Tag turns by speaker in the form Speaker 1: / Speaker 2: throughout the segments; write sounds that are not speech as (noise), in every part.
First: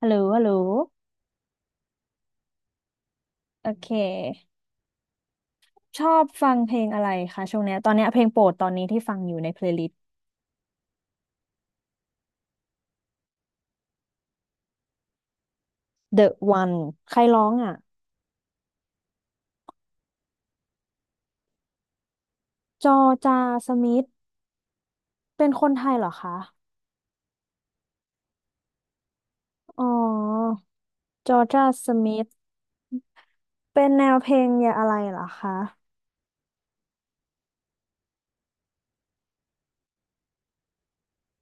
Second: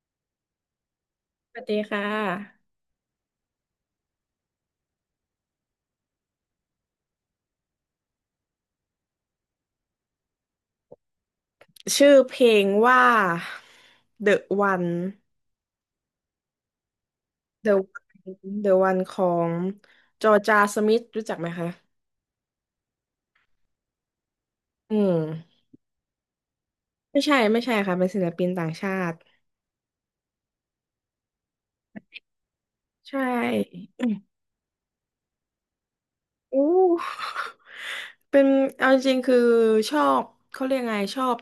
Speaker 1: ฮัลโหลฮัลโหล
Speaker 2: สวัสดีค่ะ
Speaker 1: โอเค ชอบฟังเพลงอะไรคะช่วงเนี้ยตอนเนี้ยเพลงโปรดตอนนี้ที่ฟังอยู่ในเพลย์ลิสต์
Speaker 2: ชื่อเพลงว่า The One
Speaker 1: The One ใครร้องอ่ะ
Speaker 2: The One The One ของจอร์จาสมิธรู้จักไหมคะ
Speaker 1: จอจาสมิธ
Speaker 2: อืม
Speaker 1: เป็นคนไทยเหรอคะ
Speaker 2: ไม่ใช่ไม่ใช่ค่ะเป็นศิลปินต่างชาติ
Speaker 1: อ๋อจอจาสมิธ
Speaker 2: ใช่
Speaker 1: เป็นแน
Speaker 2: อืม
Speaker 1: วเพลงอย่าอะไรเหรอคะ
Speaker 2: อู้ เป็นเอาจริงๆคือชอบเขาเรียกไงชอบ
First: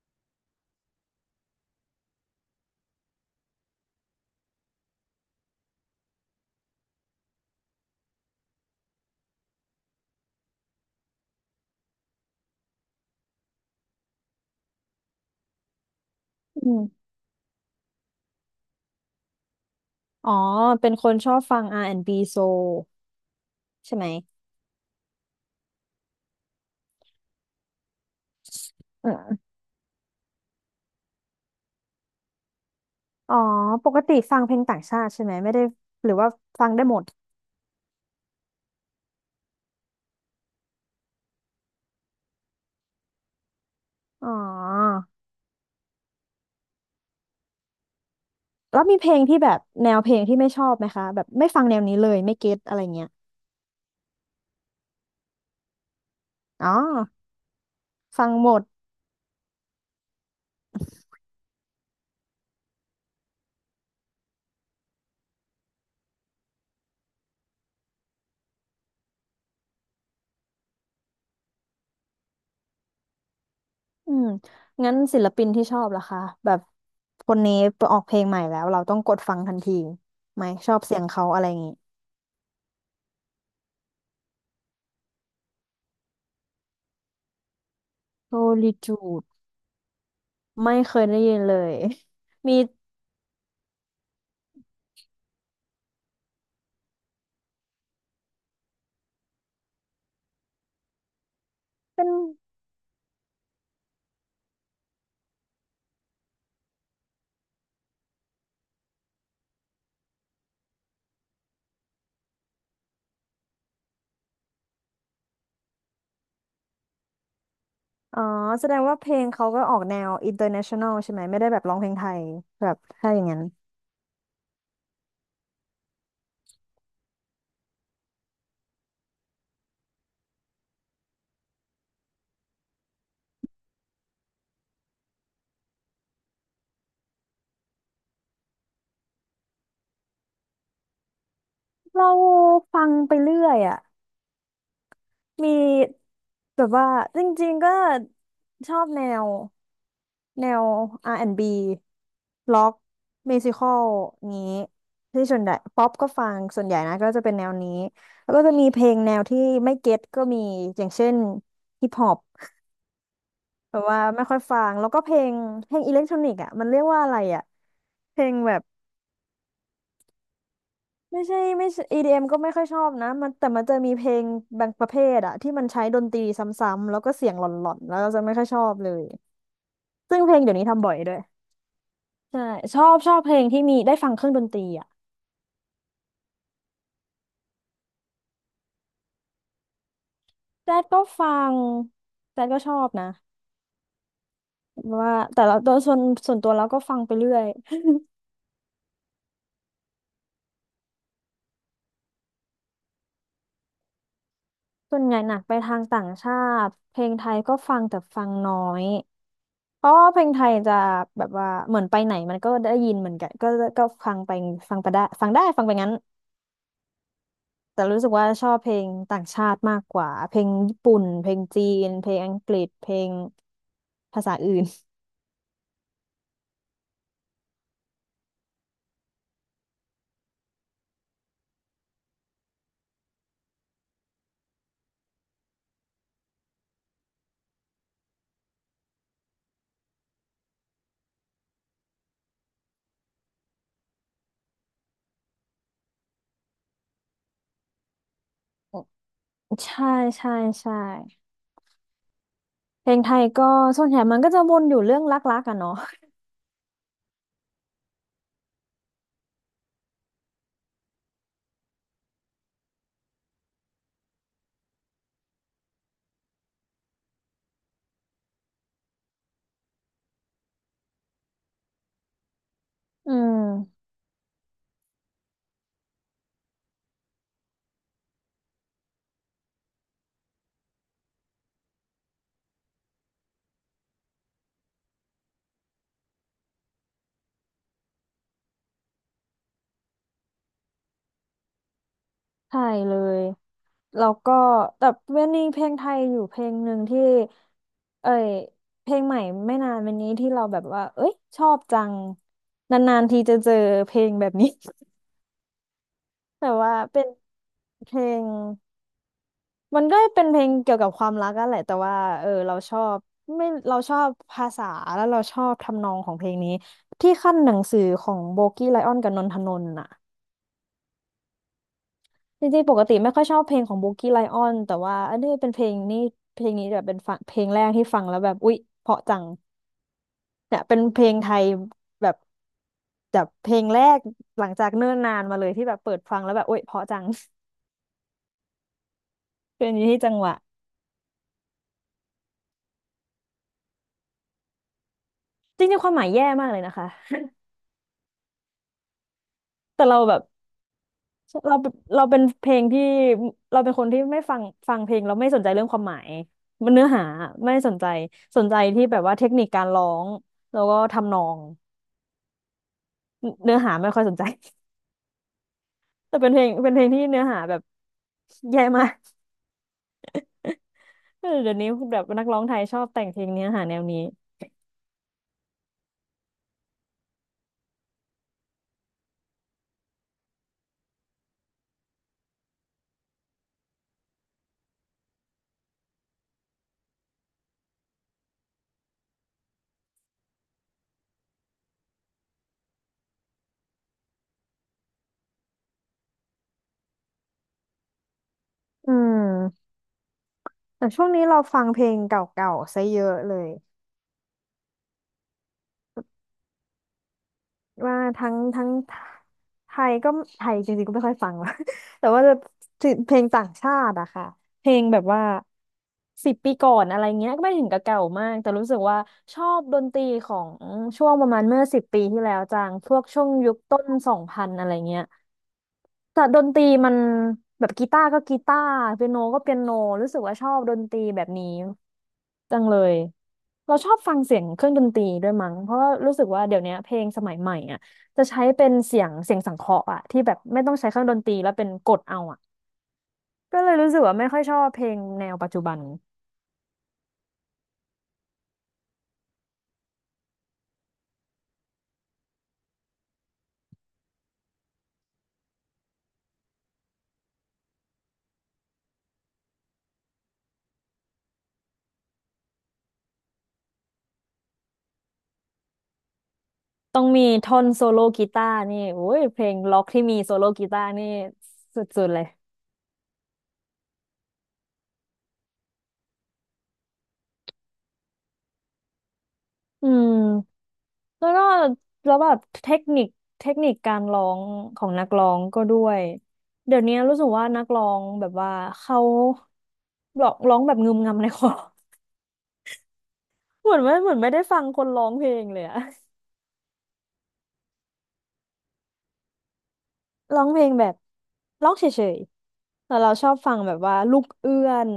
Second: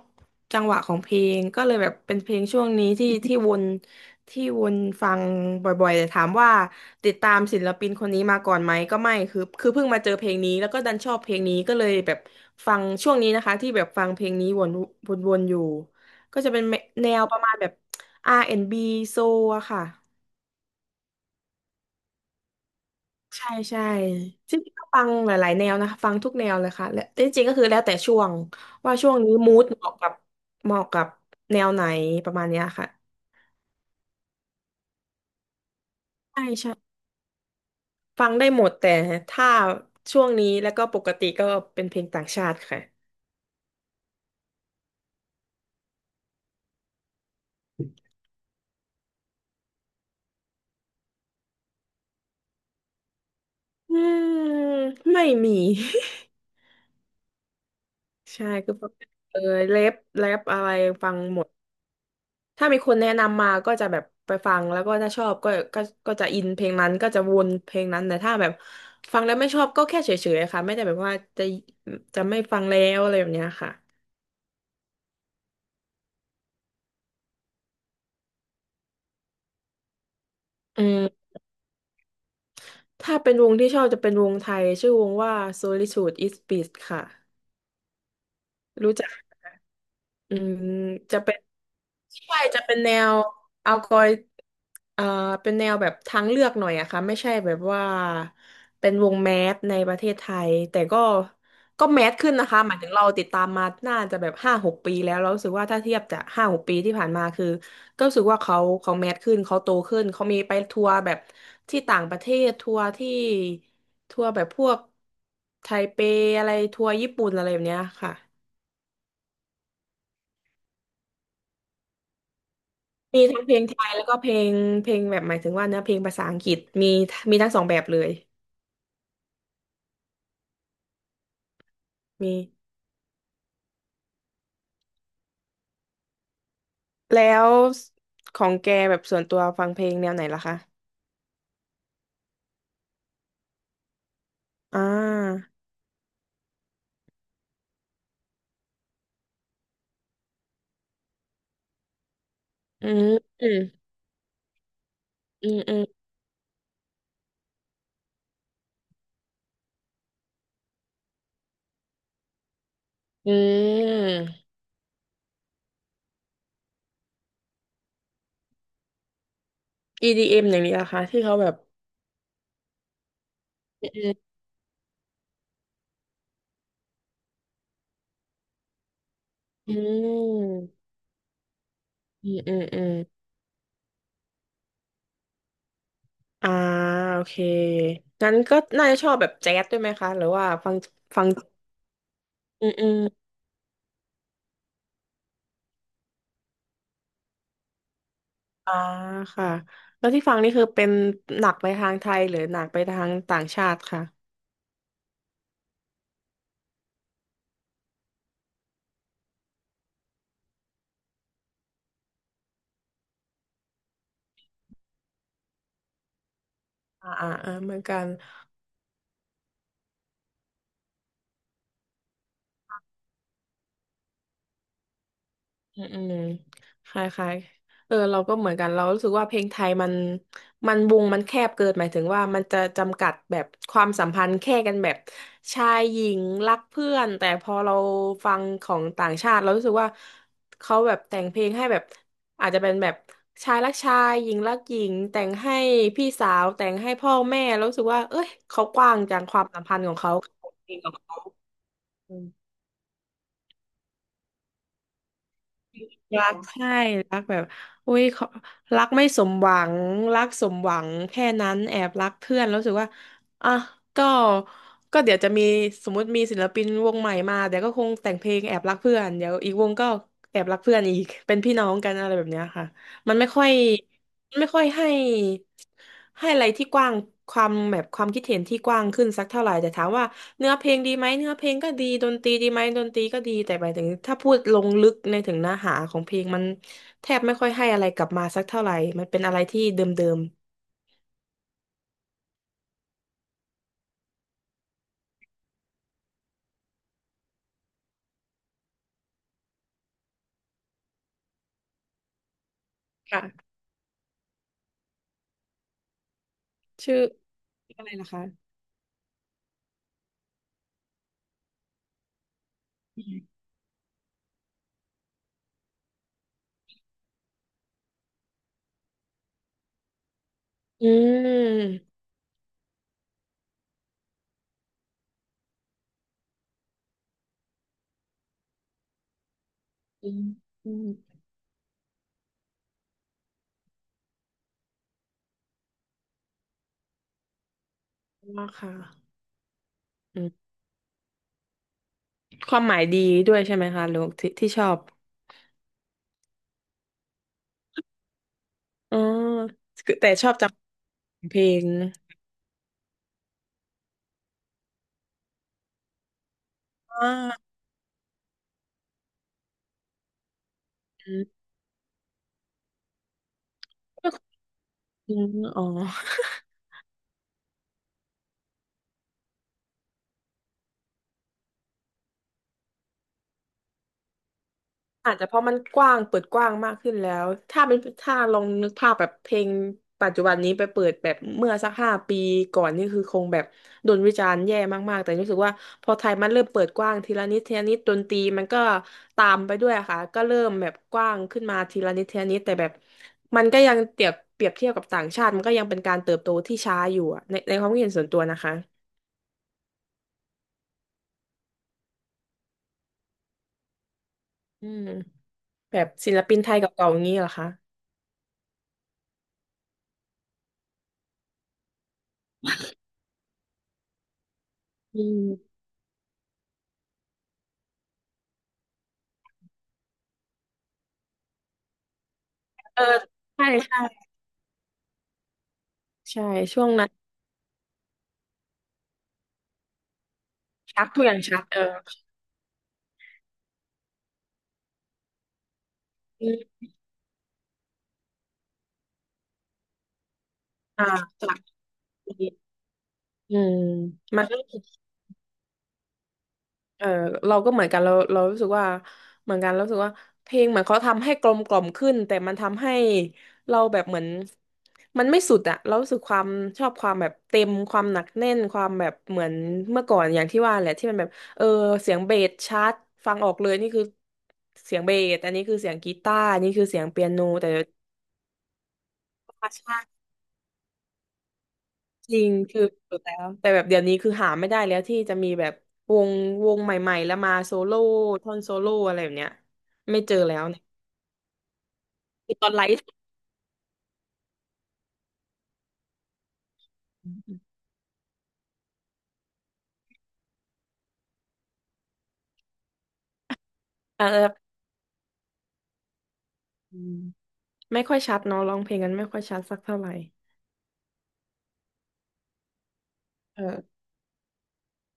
Speaker 2: จังหวะของเพลงก็เลยแบบเป็นเพลงช่วงนี้ที่ (laughs) ที่วนที่วนฟังบ่อยๆแต่ถามว่าติดตามศิลปินคนนี้มาก่อนไหมก็ไม่คือเพิ่งมาเจอเพลงนี้แล้วก็ดันชอบเพลงนี้ก็เลยแบบฟังช่วงนี้นะคะที่แบบฟังเพลงนี้วนวนอยู่ก็จะเป็น
Speaker 1: อืม
Speaker 2: แนวประมาณแบบ R&B โซลอะค่ะ
Speaker 1: อ๋อเป็นคนชอบฟัง R&B Soul
Speaker 2: ใช่ใช่
Speaker 1: ใช่ไหม
Speaker 2: จริงๆก็ฟังหลายๆแนวนะคะฟังทุกแนวเลยค่ะและจริงๆก็คือแล้วแต่ช่วงว่า
Speaker 1: อื
Speaker 2: ช่วงนี้
Speaker 1: ม
Speaker 2: มูดเหมาะกับเหมาะกับแนวไหนประมาณเนี้ยค่ะ
Speaker 1: อ๋อปกติฟังเพลงต่างชาติใช่ไหมไม่ได้หรือว่า
Speaker 2: ใช่
Speaker 1: ฟังได้
Speaker 2: ใช่
Speaker 1: หมด
Speaker 2: ฟังได้หมดแต่ถ้าช่วงนี้แล้วก็ปกติก็เป็นเพลงต่างชาติค่ะ
Speaker 1: อ๋อ แล้วมีเพลงที่แบบแนวเพลงที่ไม่ชอบไหมคะแบบไม่ฟังแนวนี้เลยไม่เก็ตอะไรเงี้ย
Speaker 2: อืมไม่มี
Speaker 1: อ๋อฟัง
Speaker 2: (laughs) ใช่
Speaker 1: หมด
Speaker 2: คือฟังเออแรปอะไรฟังหมด ถ้ามีคนแนะนำมาก็จะแบบไปฟังแล้วก็ถ้าชอบก็ก็จะอินเพลงนั้นก็จะวนเพลงนั้นแต่ถ้าแบบฟังแล้วไม่ชอบก็แค่เฉยๆค่ะไม่ได้แบบว่าจะจะไม่ฟังแล้วอะไรแบบเนี้ยค่ะ
Speaker 1: อืมงั้นศิลปินที่ชอบล่ะคะแบบคนนี้ออกเพลงใหม่แล้วเราต้องกดฟังทันทีไหมชอบ
Speaker 2: อื
Speaker 1: เสียงเขา
Speaker 2: ม
Speaker 1: อะไรอย่างงี้
Speaker 2: ถ้าเป็นวงที่ชอบจะเป็นวงไทยชื่อวงว่า Solitude is Bliss ค่ะ
Speaker 1: โซลิ
Speaker 2: รู้
Speaker 1: จู
Speaker 2: จัก
Speaker 1: ด
Speaker 2: อืม
Speaker 1: ไม่เคยได้
Speaker 2: จะ
Speaker 1: ยิ
Speaker 2: เป็น
Speaker 1: นเลย
Speaker 2: ใช่
Speaker 1: (laughs) มี
Speaker 2: จะเป็นแนวเอากอยเอ่อเป็นแนวแบบทางเลือกหน่อยอะค่ะไม่ใช่แบบว่าเป็นวงแมสในประเทศไทยแต่ก็ก็แม
Speaker 1: เป็น
Speaker 2: สขึ้นนะคะหมายถึงเราติดตามมาน่าจะแบบห้าหกปีแล้วเรารู้สึกว่าถ้าเทียบจากห้าหกปีที่ผ่านมาคือก็รู้สึกว่าเขาแมสขึ้นเขาโตขึ้นเขามีไปทัวร์แบบที่ต่างประเทศทัวร์ที่ทัวร์แบบพวกไทเปอะไรทัวร์ญี่ปุ่นอะไรแบบเนี้ยค่ะ
Speaker 1: อ๋อแสดงว่าเพลงเขาก็ออกแนว international ใช่ไหมไม่ได้แบบร้องเพลงไทยแบบถ้าอ
Speaker 2: มี
Speaker 1: ย่างนั้
Speaker 2: ทั้
Speaker 1: น
Speaker 2: งเพลงไทยแล้วก็เพลงเพลงแบบหมายถึงว่าเนื้อเพลงภาษาอังกฤษมีมีทั้งสองแบบเลยมีแล้วของแกแบบส่วนตัวฟังเพลงแนวไหนล่ะคะ
Speaker 1: เราฟังไปเรื่อยอะ
Speaker 2: อ่
Speaker 1: มี
Speaker 2: า
Speaker 1: แบบว่าจริงๆก็ชอบแนวแนว R&B ล็อก
Speaker 2: อืม
Speaker 1: มิว
Speaker 2: อื
Speaker 1: สิ
Speaker 2: ม
Speaker 1: คอลนี้ที่ส่วน
Speaker 2: อื
Speaker 1: ใหญ่
Speaker 2: มอืม
Speaker 1: ป๊อปก็ฟังส่วนใหญ่นะก็จะเป็นแนวนี้แล้วก็จะมีเพลงแนวที่ไม่เก็ตก็มีอย่างเช่นฮิปฮอป
Speaker 2: อื
Speaker 1: แบบว่า
Speaker 2: ม
Speaker 1: ไม่ค่อยฟังแล้วก็เพลงเพลงอิเล็กทรอนิกส์อ่ะมันเรียกว่าอะไรอ่ะเพลงแบบ
Speaker 2: EDM อมอย่างนี้ล่ะคะที่
Speaker 1: ไม่
Speaker 2: เขา
Speaker 1: ใช่
Speaker 2: แบบ
Speaker 1: ไม่ใช่ EDM ก็ไม่ค่อยชอบนะมันแต่มันจะ
Speaker 2: อื
Speaker 1: มีเพลง
Speaker 2: ม
Speaker 1: บางประเภทอะที่มันใช้ดนตรีซ้ำๆแล้วก็เสียงหล่อนๆแล้วเราจะไม่ค่อยชอบเลย
Speaker 2: อื
Speaker 1: ซึ่งเพลงเดี๋ยวนี้
Speaker 2: ม
Speaker 1: ทำบ่อยด้วย
Speaker 2: อื
Speaker 1: ใช่
Speaker 2: มอืม
Speaker 1: ช
Speaker 2: อื
Speaker 1: อ
Speaker 2: ม
Speaker 1: บชอบเพลงที่มีได้ฟังเครื่องดนตรีอะ
Speaker 2: อ่าโอเคงั้นก็น่าจะชอบแบบแจ๊สด้วยไหมคะหรือว่าฟั
Speaker 1: แจ๊
Speaker 2: ง
Speaker 1: ดก็
Speaker 2: ฟั
Speaker 1: ฟั
Speaker 2: ง
Speaker 1: งแจ๊ดก็
Speaker 2: อื
Speaker 1: ช
Speaker 2: ม
Speaker 1: อ
Speaker 2: อื
Speaker 1: บ
Speaker 2: ม
Speaker 1: นะว่าแต่เราโดยส่วนส่วนตัวเราก็ฟังไปเรื่อย
Speaker 2: อ่าค่ะแล้วที่ฟังนี่คือเป็นหนักไปทางไทยหรือหนักไปทางต่างชาติค่ะ
Speaker 1: ส่วนใหญ่หนักไปทางต่างชาติเพลงไทยก็ฟังแต่ฟังน้อยเพราะว่าเพลงไทยจะแบบว่าเหมือนไปไหนมันก็ได้ยินเหมือนกันก็ก็ฟังไปฟังไปได้ฟังได้ฟังไปงั้น
Speaker 2: อ่าอ่าเออเหมือ
Speaker 1: แต่
Speaker 2: นกั
Speaker 1: รู้
Speaker 2: น
Speaker 1: สึกว่าชอบเพลงต่างชาติมากกว่าเพลงญี่ปุ่นเพลงจีนเพลงอังกฤษเพลงภาษาอื่น
Speaker 2: อืมอืมคล้ายๆเออเราก็เหมือนกันเรารู้สึกว่าเพลงไทยมันมันวงมันแคบเกินหมายถึงว่ามันจะจำกัดแบบความสัมพันธ์แค่กันแบบชายหญิงรักเพื่อนแต่พอเราฟังของต่างชาติเรารู้สึกว่าเขาแบบแต่งเพลงให้แบบอาจจะเป็นแบบชายรักชายหญิงรักหญิงแต่งให้พี่สาวแต่งให้พ่อแม่แล้วรู้สึกว่าเอ้ยเขากว้างจังความสัม
Speaker 1: (laughs)
Speaker 2: พัน
Speaker 1: ใช่
Speaker 2: ธ์ของเขา
Speaker 1: ใช่ใช่เพลงไทยก็ส่วนใหญ่มันก็จะวนอยู่เรื่องรักๆกันเนาะ
Speaker 2: รักใช่รักแบบอุ้ยเขารักไม่สมหวังรักสมหวังแค่นั้นแอบรักเพื่อนแล้วรู้สึกว่าอ่ะก็ก็เดี๋ยวจะมีสมมติมีศิลปินวงใหม่มาเดี๋ยวก็คงแต่งเพลงแอบรักเพื่อนเดี๋ยวอีกวงก็แอบรักเพื่อนอีกเป็นพี่น้องกันอะไรแบบเนี้ยค่ะ
Speaker 1: (laughs) อื
Speaker 2: มันไม่
Speaker 1: ม
Speaker 2: ค่อยมันไม่ค่อยให้ให้อะไรที่กว้างความแบบความคิดเห็นที่กว้างขึ้นสักเท่าไหร่แต่ถามว่าเนื้อเพลงดีไหมเนื้อเพลงก็ดีดนตรีดีไหมดนตรีก็ดีแต่หมายถึงถ้าพูดลงลึกในถึงเนื้อหาของเพลงมันแทบไม่ค่อยให้อะไรกลับมาสักเท่าไหร่มันเป็นอะไรที่เดิม
Speaker 1: ใช่เลยแล้วก็แต่เวนนี่เพลงไทยอยู่เพลงหนึ่งที่เอ้ยเพลงใหม่ไม่นานวันนี้ที่เราแบบว่าเอ้ยชอบจังนานๆ
Speaker 2: ๆ
Speaker 1: ที
Speaker 2: ค่ะ
Speaker 1: จะเจอเพลงแบบนี้ (laughs) แต่ว่า
Speaker 2: ชื่อ
Speaker 1: เป็น
Speaker 2: อะ
Speaker 1: เพ
Speaker 2: ไร
Speaker 1: ล
Speaker 2: ล่ะคะ
Speaker 1: ง มันก็เป็นเพลงเกี่ยวกับความรักกันแหละแต่ว่าเออเราชอบ
Speaker 2: อืม
Speaker 1: ไม่เราชอบภาษาแล้วเราชอบทำนองของเพลงนี้ที่ขั้นหนังสือของโบกี้ไลออนกับนนทนนท์น่ะ
Speaker 2: อืม
Speaker 1: จริงๆปกติไม่ค่อยชอบเพลงของโบกี้ไลออนแต่ว่าอันนี้เป็นเพลงนี่เพลงนี้แบบเป็นฟังเพลงแรกที่ฟังแล้วแบบอุ๊ยเพราะจัง
Speaker 2: อืม
Speaker 1: เนี่ยเป็นเพลงไทยแบบแบบเพลงแรกหลังจากเนิ่นนานมาเลยที่แบบเปิดฟังแล้วแบบอุ๊ยเพราะจัง (laughs)
Speaker 2: ว่าค่ะ
Speaker 1: เพลงนี้ที่จัง
Speaker 2: อื
Speaker 1: ห
Speaker 2: ม
Speaker 1: วะ
Speaker 2: ความหมายดีด้วยใช่ไหมคะลูกอที่ที่ชอบ
Speaker 1: จริงๆความหมายแย่มากเลยนะคะ
Speaker 2: อ๋อ
Speaker 1: แต่
Speaker 2: คือ
Speaker 1: เรา
Speaker 2: แต่
Speaker 1: แบบ
Speaker 2: ชอบจำเพล
Speaker 1: เรา
Speaker 2: ง
Speaker 1: เราเป็นเพลงที่เราเป็นคนที่ไม่ฟังฟังเพลงเราไม่สนใจเรื่องความหมายมันเนื้อหา
Speaker 2: อ่า
Speaker 1: ไม่สนใจสนใจที่แบบว่าเทคนิคการร้องแล้วก็ทำนอง
Speaker 2: (laughs)
Speaker 1: เนื้อหาไม่ค่อย
Speaker 2: ก็
Speaker 1: สนใจ
Speaker 2: คืออ๋อ
Speaker 1: (laughs) แต่เป็นเพลงเป็นเพลงที่เนื้อหาแบบแย่มาก (laughs) เออเดี๋ยวนี้แบบนักร้องไทยชอบแต่งเพลงเนื้อหาแนวนี้
Speaker 2: อาจจะเพราะมันกว้างเปิดกว้างมากขึ้นแล้วถ้าเป็นถ้าลองนึกภาพแบบเพลงปัจจุบันนี้ไปเปิดแบบเมื่อสัก5 ปีก่อนนี่คือคงแบบโดนวิจารณ์แย่มากๆแต่รู้สึกว่าพอไทยมันเริ่มเปิดกว้างทีละนิดทีละนิดดนตรีมันก็ตามไปด้วยค่ะก็เริ่มแบบกว้างขึ้นมาทีละนิดทีละนิดแต่แบบมันก็ยังเปรียบเทียบกับต่างชาติมันก็ยังเป็นการเติบโตที่ช้าอยู่อะในในความคิดเห็นส่วนตัวนะคะ
Speaker 1: อืมแต่ช่วงนี้เราฟังเพลงเก่าๆซะเยอะเลย
Speaker 2: อืมแบบศิลปินไทยกับเก่าอย่างนี้เหรอคะ
Speaker 1: ว่าทั้งทั้งไทยก็ไทยจริงๆก็ไม่ค่อยฟังว่ะ (laughs) แต่ว่าจะเพลงต่างชาติอะค่ะเพลงแบ
Speaker 2: อื
Speaker 1: บว่า
Speaker 2: ม
Speaker 1: สิบปีก่อนอะไรเงี้ยก็ไม่ถึงกับเก่ามากแต่รู้สึกว่าชอบดนตรีของช่วงประมาณเมื่อสิบปีที่แล้วจัง
Speaker 2: เออ
Speaker 1: พวกช่วง
Speaker 2: ใช่
Speaker 1: ยุคต้
Speaker 2: ใช่
Speaker 1: นสองพันอะไรเงี้ยแต่
Speaker 2: ใช่
Speaker 1: ดนตรี
Speaker 2: ช่วงนั้
Speaker 1: มั
Speaker 2: น
Speaker 1: นแบบกีตาร์ก็กีตาร์เปียโนก็เปียโนรู้สึกว่าชอบดน
Speaker 2: ชัด
Speaker 1: ตรี
Speaker 2: ทุกอย่าง
Speaker 1: แบบ
Speaker 2: ชัด
Speaker 1: นี้
Speaker 2: เออ
Speaker 1: จังเลยเราชอบฟังเสียงเครื่องดนตรีด้วยมั้งเพราะว่ารู้สึกว่าเดี๋
Speaker 2: อืม
Speaker 1: ยวนี้เพลงสมัยใหม่อ่ะจะใช้เป็นเสียงเสียงสังเคราะห์อ่ะที่แบบไม่ต้อง
Speaker 2: อ่า
Speaker 1: ใช้เครื่องดนต
Speaker 2: จา
Speaker 1: รี
Speaker 2: ก
Speaker 1: แล้วเป็นกดเอา
Speaker 2: นี้
Speaker 1: อ่ะ
Speaker 2: อืม
Speaker 1: ก็เลยรู้สึกว่า
Speaker 2: มัน
Speaker 1: ไม่ค่
Speaker 2: ก็
Speaker 1: อยชอบเพลงแนวปัจจุบัน
Speaker 2: เออเราก็เหมือนกันเรารู้สึกว่าเหมือนกันเรารู้สึกว่าเพลงเหมือนเขาทำให้กลมกล่อมขึ้นแต่มันทำให้เราแบบเหมือนมันไม่สุดอะเรารู้สึกความชอบความแบบเต็มความหนักแน่นความแบบเหมือนเมื่อก่อนอย่างที่ว่าแหละที่มันแบบเออเสียงเบสชัดฟังออกเลยนี่คือเสียงเบสอันนี้คือเสียงกีตาร์อันนี่คือเสียง
Speaker 1: ต้อ
Speaker 2: เปี
Speaker 1: ง
Speaker 2: ยโน
Speaker 1: มี
Speaker 2: แต่
Speaker 1: ท่อนโซโล่กีตาร์นี่โอ้ยเพลง
Speaker 2: ใช่
Speaker 1: ล็อกที่มีโซโล่กีตาร์นี่สุด
Speaker 2: จ
Speaker 1: ๆเล
Speaker 2: ริ
Speaker 1: ย
Speaker 2: งคือสุดแล้วแต่แบบเดี๋ยวนี้คือหาไม่ได้แล้วที่จะมีแบบวงวงใหม่ๆแล้วมาโซโล่ท่อนโซโล่อะไรแบบเนี้ย
Speaker 1: อื
Speaker 2: ไม่
Speaker 1: ม
Speaker 2: เจอแล้วเนี่ย
Speaker 1: แล้วก็แล้วแบ
Speaker 2: คือ
Speaker 1: บ
Speaker 2: ตอนไล
Speaker 1: เทค
Speaker 2: ฟ์
Speaker 1: นิคเทคนิคการร้องของนักร้องก็ด้วยเดี๋ยวนี้รู้สึกว่านักร้องแบบว่าเขาร้องแบบงึมงำในคอ (laughs) เหมือนไม่
Speaker 2: (laughs)
Speaker 1: เห
Speaker 2: เอ
Speaker 1: มือน
Speaker 2: อ
Speaker 1: ไม่ได้ฟังคนร้องเพลงเลยอะ
Speaker 2: อืมไม่ค่อยชัดเนาะร้องเพลงกันไม่ค่อยชัดสักเท่าไหร่
Speaker 1: (laughs) ร้องเพลงแบบร้องเฉยๆแต่เราชอบ
Speaker 2: เอ
Speaker 1: ฟัง
Speaker 2: อ
Speaker 1: แบบว่าลูกเอื้อน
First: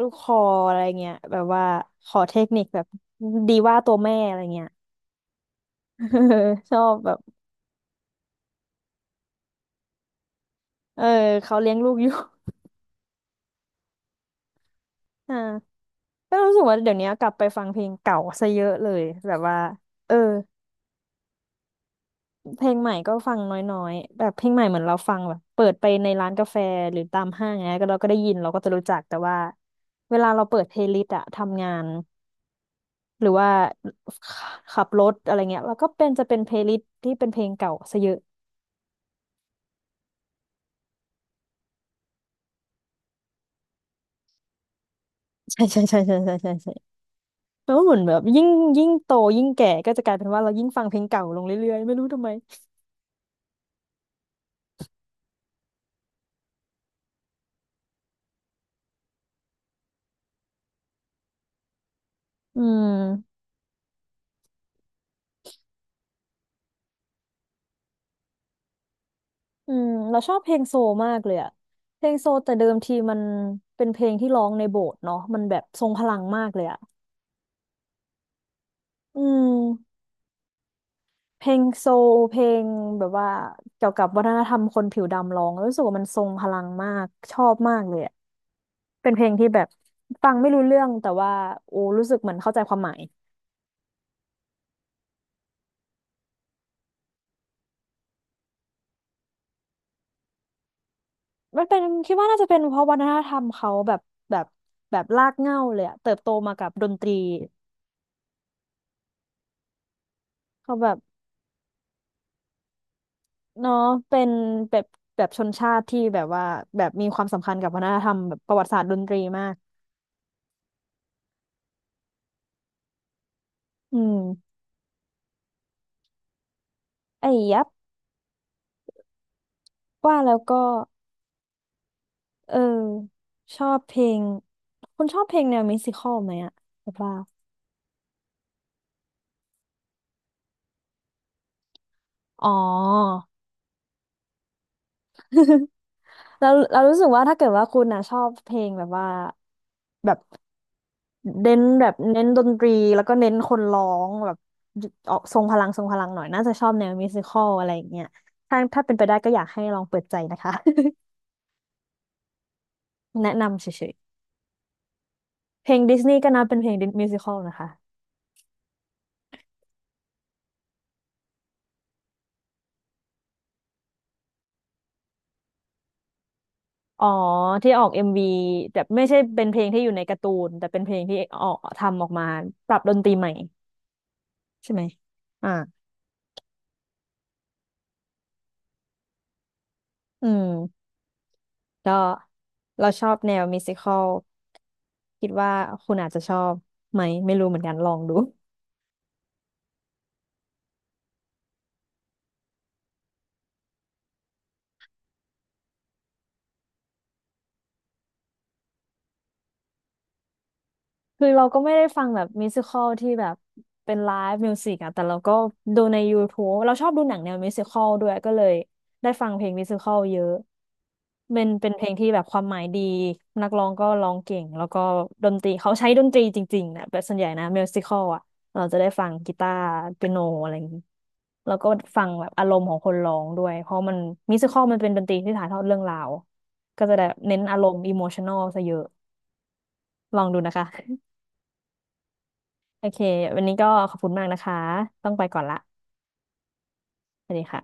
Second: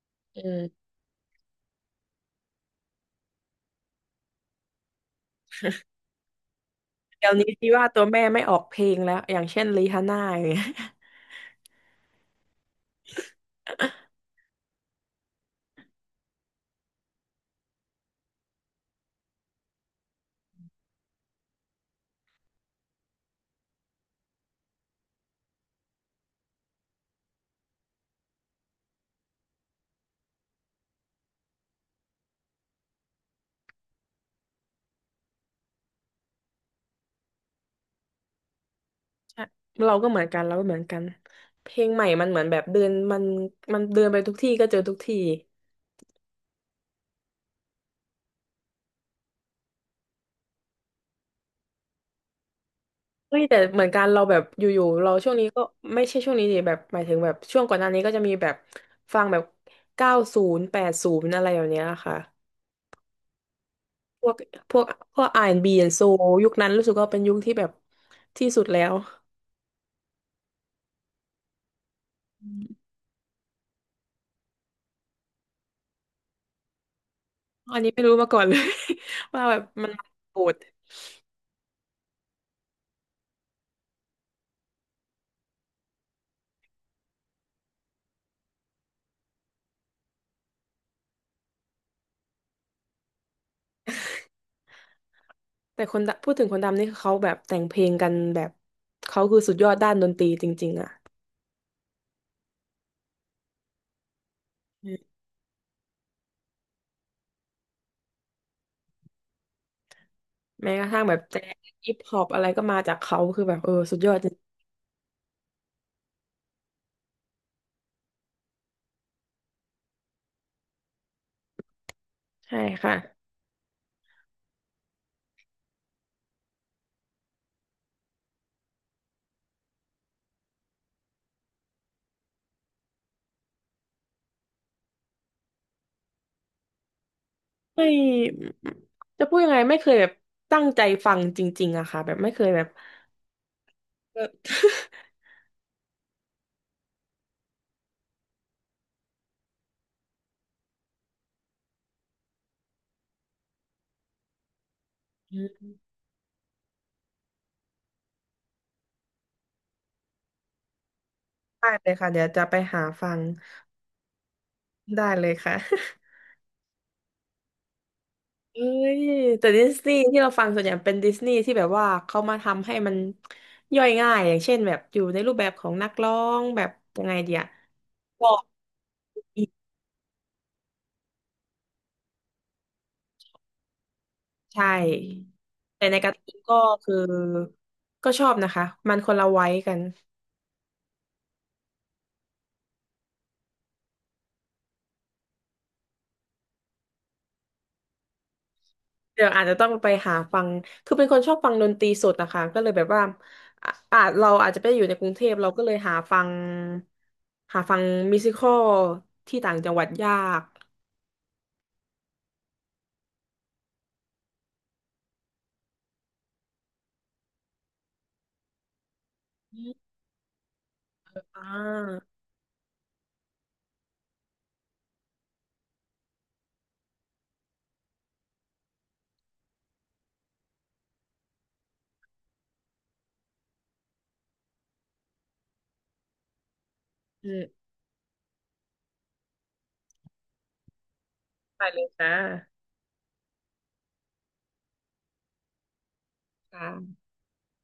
Speaker 1: ลูกคอ
Speaker 2: เออ
Speaker 1: อะไรเงี้ยแบบว่าขอเทคนิคแบบดีว่าตัวแม่อะไรเงี้ย (laughs) ชอบแบบ
Speaker 2: เดี๋ยวนี้ที่ว่าตัวแม่ไม่ออกเพลงแล้วอย่างเช่นริฮาน่าอย่างเงี้ย (laughs)
Speaker 1: เออเขาเลี้ยงลูกอยู่ อ่าก็รู้สึกว่าเดี๋ยวนี้กลับไปฟังเพลงเก่าซะเยอะเลยแบบว่าเออเพลงใหม่ก็ฟังน้อยๆแบบเพลงใหม่เหมือนเราฟังแบบเปิดไปในร้านกาแฟหรือตามห้างเนี้ยก็เราก็ได้ยินเราก็จะรู้จักแต่ว่าเวลาเราเปิดเพลย์ลิสต์อะทำงานหรือว่าขับรถอะไรเงี้ยเราก็เป็นจะเป็นเพลย์ลิสต์ที่เป็นเพลงเก่าซะเยอะ
Speaker 2: ใช่เราก็เหมือนกันเราก็เหมือนกันเพลงใหม่มันเหมือนแบบเดินมันมันเดินไปทุกที่ก็เจอทุกที่
Speaker 1: ใช่ใช่ใช่ใช่ใช่ใช่ใช่แล้วเหมือนแบบยิ่งโตยิ่งแก่ก็จะกลายเป็นว่าเรายิ่งฟังเพลงเก่าลงเรื่อยๆไม่รู้ทำไม
Speaker 2: เฮ้ยแต่เหมือนกันเราแบบอยู่ๆเราช่วงนี้ก็ไม่ใช่ช่วงนี้ดิแบบหมายถึงแบบช่วงก่อนหน้านี้ก็จะมีแบบฟังแบบ90 80อะไรอย่างเนี้ยค่ะ
Speaker 1: อืม
Speaker 2: พวกพวกพวก R&B and Soul ยุคนั้นรู้สึกว่าเป็นยุคที่แบบที่สุดแล้ว
Speaker 1: อืมเราชอบเพลงโซลมากเลยอะเพลงโซลแต่เดิมทีมันเป็นเพลงที่ร้องในโบสถ์เนาะมันแบบทรงพลังมากเลยอะ
Speaker 2: อันนี้ไม่รู้มาก่อนเลย
Speaker 1: อื
Speaker 2: (laughs) ว่าแบบมัน
Speaker 1: ม
Speaker 2: โหด
Speaker 1: เพลงโซลเพลงแบบว่าเกี่ยวกับวัฒนธรรมคนผิวดำร้องแล้วรู้สึกว่ามันทรงพลังมากชอบมากเลยอะเป็นเพลงที่แบบฟังไม่รู้เรื่องแต่ว่าโอ้รู้สึกเหมือนเข้าใจความหมาย
Speaker 2: แต่คนดำพูดถึงคนดำนี่คือเขาแบบแต่งเพลงกันแบบเขาคือสุดยอดด้านดนตรีจริงๆอ่ะ
Speaker 1: มันเป็นคิดว่าน่าจะเป็นเพราะวัฒนธรรมเขาแบบแบบ
Speaker 2: อื
Speaker 1: แบบ
Speaker 2: ม
Speaker 1: รากเหง้าเลยอะเติบโตมากับดนตรีเขา
Speaker 2: แม้ก
Speaker 1: แบ
Speaker 2: ระ
Speaker 1: บ
Speaker 2: ทั่งแบบแจ๊สฮิปฮอปอะไรก็มาจากเขาคือแบบเออ
Speaker 1: เนาะ
Speaker 2: สุดยอ
Speaker 1: เป็
Speaker 2: ดจ
Speaker 1: น
Speaker 2: ริง
Speaker 1: แบบแบบชนชาติที่แบบว่าแบบมีความสำคัญกับวัฒนธรรมแบบประวัติศาสตร์ดนตรีมาก
Speaker 2: ใช่ค่ะ
Speaker 1: อืมไอ้ยับว่าแล้วก็เออชอบเพลงคุณชอบเพลงแนวมิวสิคอลไหมอะแบบว่า
Speaker 2: ไม่จะพูดยังไงไม่เคยแบบตั้งใจฟังจริงๆอะค่ะแบบไม่เค
Speaker 1: อ๋
Speaker 2: ยแบบ
Speaker 1: อ
Speaker 2: เออ (laughs)
Speaker 1: (laughs) แล้วเรารู้สึกว่าถ้าเกิดว่าคุณนะชอบเพลงแบบว่าแบบเน้นดนตรีแล้วก็เน้นคนร้องแบบออกทรง
Speaker 2: อื
Speaker 1: พลัง
Speaker 2: ม
Speaker 1: ทรงพลังหน่อยน่าจะชอบแนวมิวสิคอลอะไรอย่างเงี้ยถ้าเป็นไปได้ก็อยากให้ลองเปิดใจนะคะ
Speaker 2: ได้เลยค่ะเดี๋ยวจะไปหาฟัง
Speaker 1: แนะนำเฉย
Speaker 2: ได้เลยค่ะ
Speaker 1: ๆ เพลง
Speaker 2: (laughs)
Speaker 1: ดิสนีย์ก็นับเป็นเพลงมิวสิคอลนะคะ
Speaker 2: เอ้ยแต่ดิสนีย์ที่เราฟังส่วนใหญ่เป็นดิสนีย์ที่แบบว่าเขามาทำให้มันย่อยง่ายอย่างเช่นแบบอยู่ในรูปแบบของนักร้องแบบยั
Speaker 1: อ๋อ
Speaker 2: งไงเดีย
Speaker 1: ที่ออกเอ็มวี
Speaker 2: ก็
Speaker 1: แต่ไม่ใช่เป็
Speaker 2: อี
Speaker 1: น
Speaker 2: ก
Speaker 1: เพลงที่อยู่ในการ์ตูนแต่เป็นเพลงที่ออกทำออกมาปรับดนตรีใหม่
Speaker 2: ใช่
Speaker 1: ใช่ไหมอ่า
Speaker 2: แต่ในการ์ตูนก็คือก็ชอบนะคะมันคนละไว้กัน
Speaker 1: อืมก็เราชอบแนวมิวสิคอลคิดว่าคุณอาจจะชอบไหมไม่รู้เหมือนกันลองดู
Speaker 2: เดี๋ยวอาจจะต้องไปหาฟัง คือเป็นคนชอบฟังดนตรีสดนะคะ ก็เลยแบบว่าอ่ะอาจเราอาจจะไปอยู่ในกรุงเทพเราก็เลยหาฟัง หาฟังมิวสิคอลที่ต่างจังหวัดยาก
Speaker 1: คือเราก็ไม่ได้ฟังแบบมิวสิคอลที่แบบเป็นไลฟ์มิวสิกอะแต่เราก็ดูใน YouTube เราชอบดูหนังแนวมิวสิคอลด้วยก็เลยได้ฟังเพลงมิวสิคอลเยอะ
Speaker 2: อ่
Speaker 1: เป็นเพลงที่
Speaker 2: า
Speaker 1: แบบความหมายดีนักร้องก็ร้องเก่งแล้วก็ดนตรีเขาใช้ดนตรีจริงๆนะแบบส่วนใหญ่นะมิวสิคอลอะเราจะได้ฟังกีตาร์เปียโนอะไรอย่างนี้แล้วก็ฟังแบบอารมณ์ของคนร้องด้วยเพราะมันมิวสิคอลมันเป็นดนตรีที่ถ่ายทอดเรื่องราวก็จะได้
Speaker 2: อื
Speaker 1: เน้นอาร
Speaker 2: ม
Speaker 1: มณ์อิโมชันอลซะเยอะลองดูนะคะ
Speaker 2: ไปเลยจ้า
Speaker 1: โอเควันนี้ก็ขอบคุณมากนะคะต้องไปก่อนละ
Speaker 2: ค่ะ
Speaker 1: สวัสดีค่ะ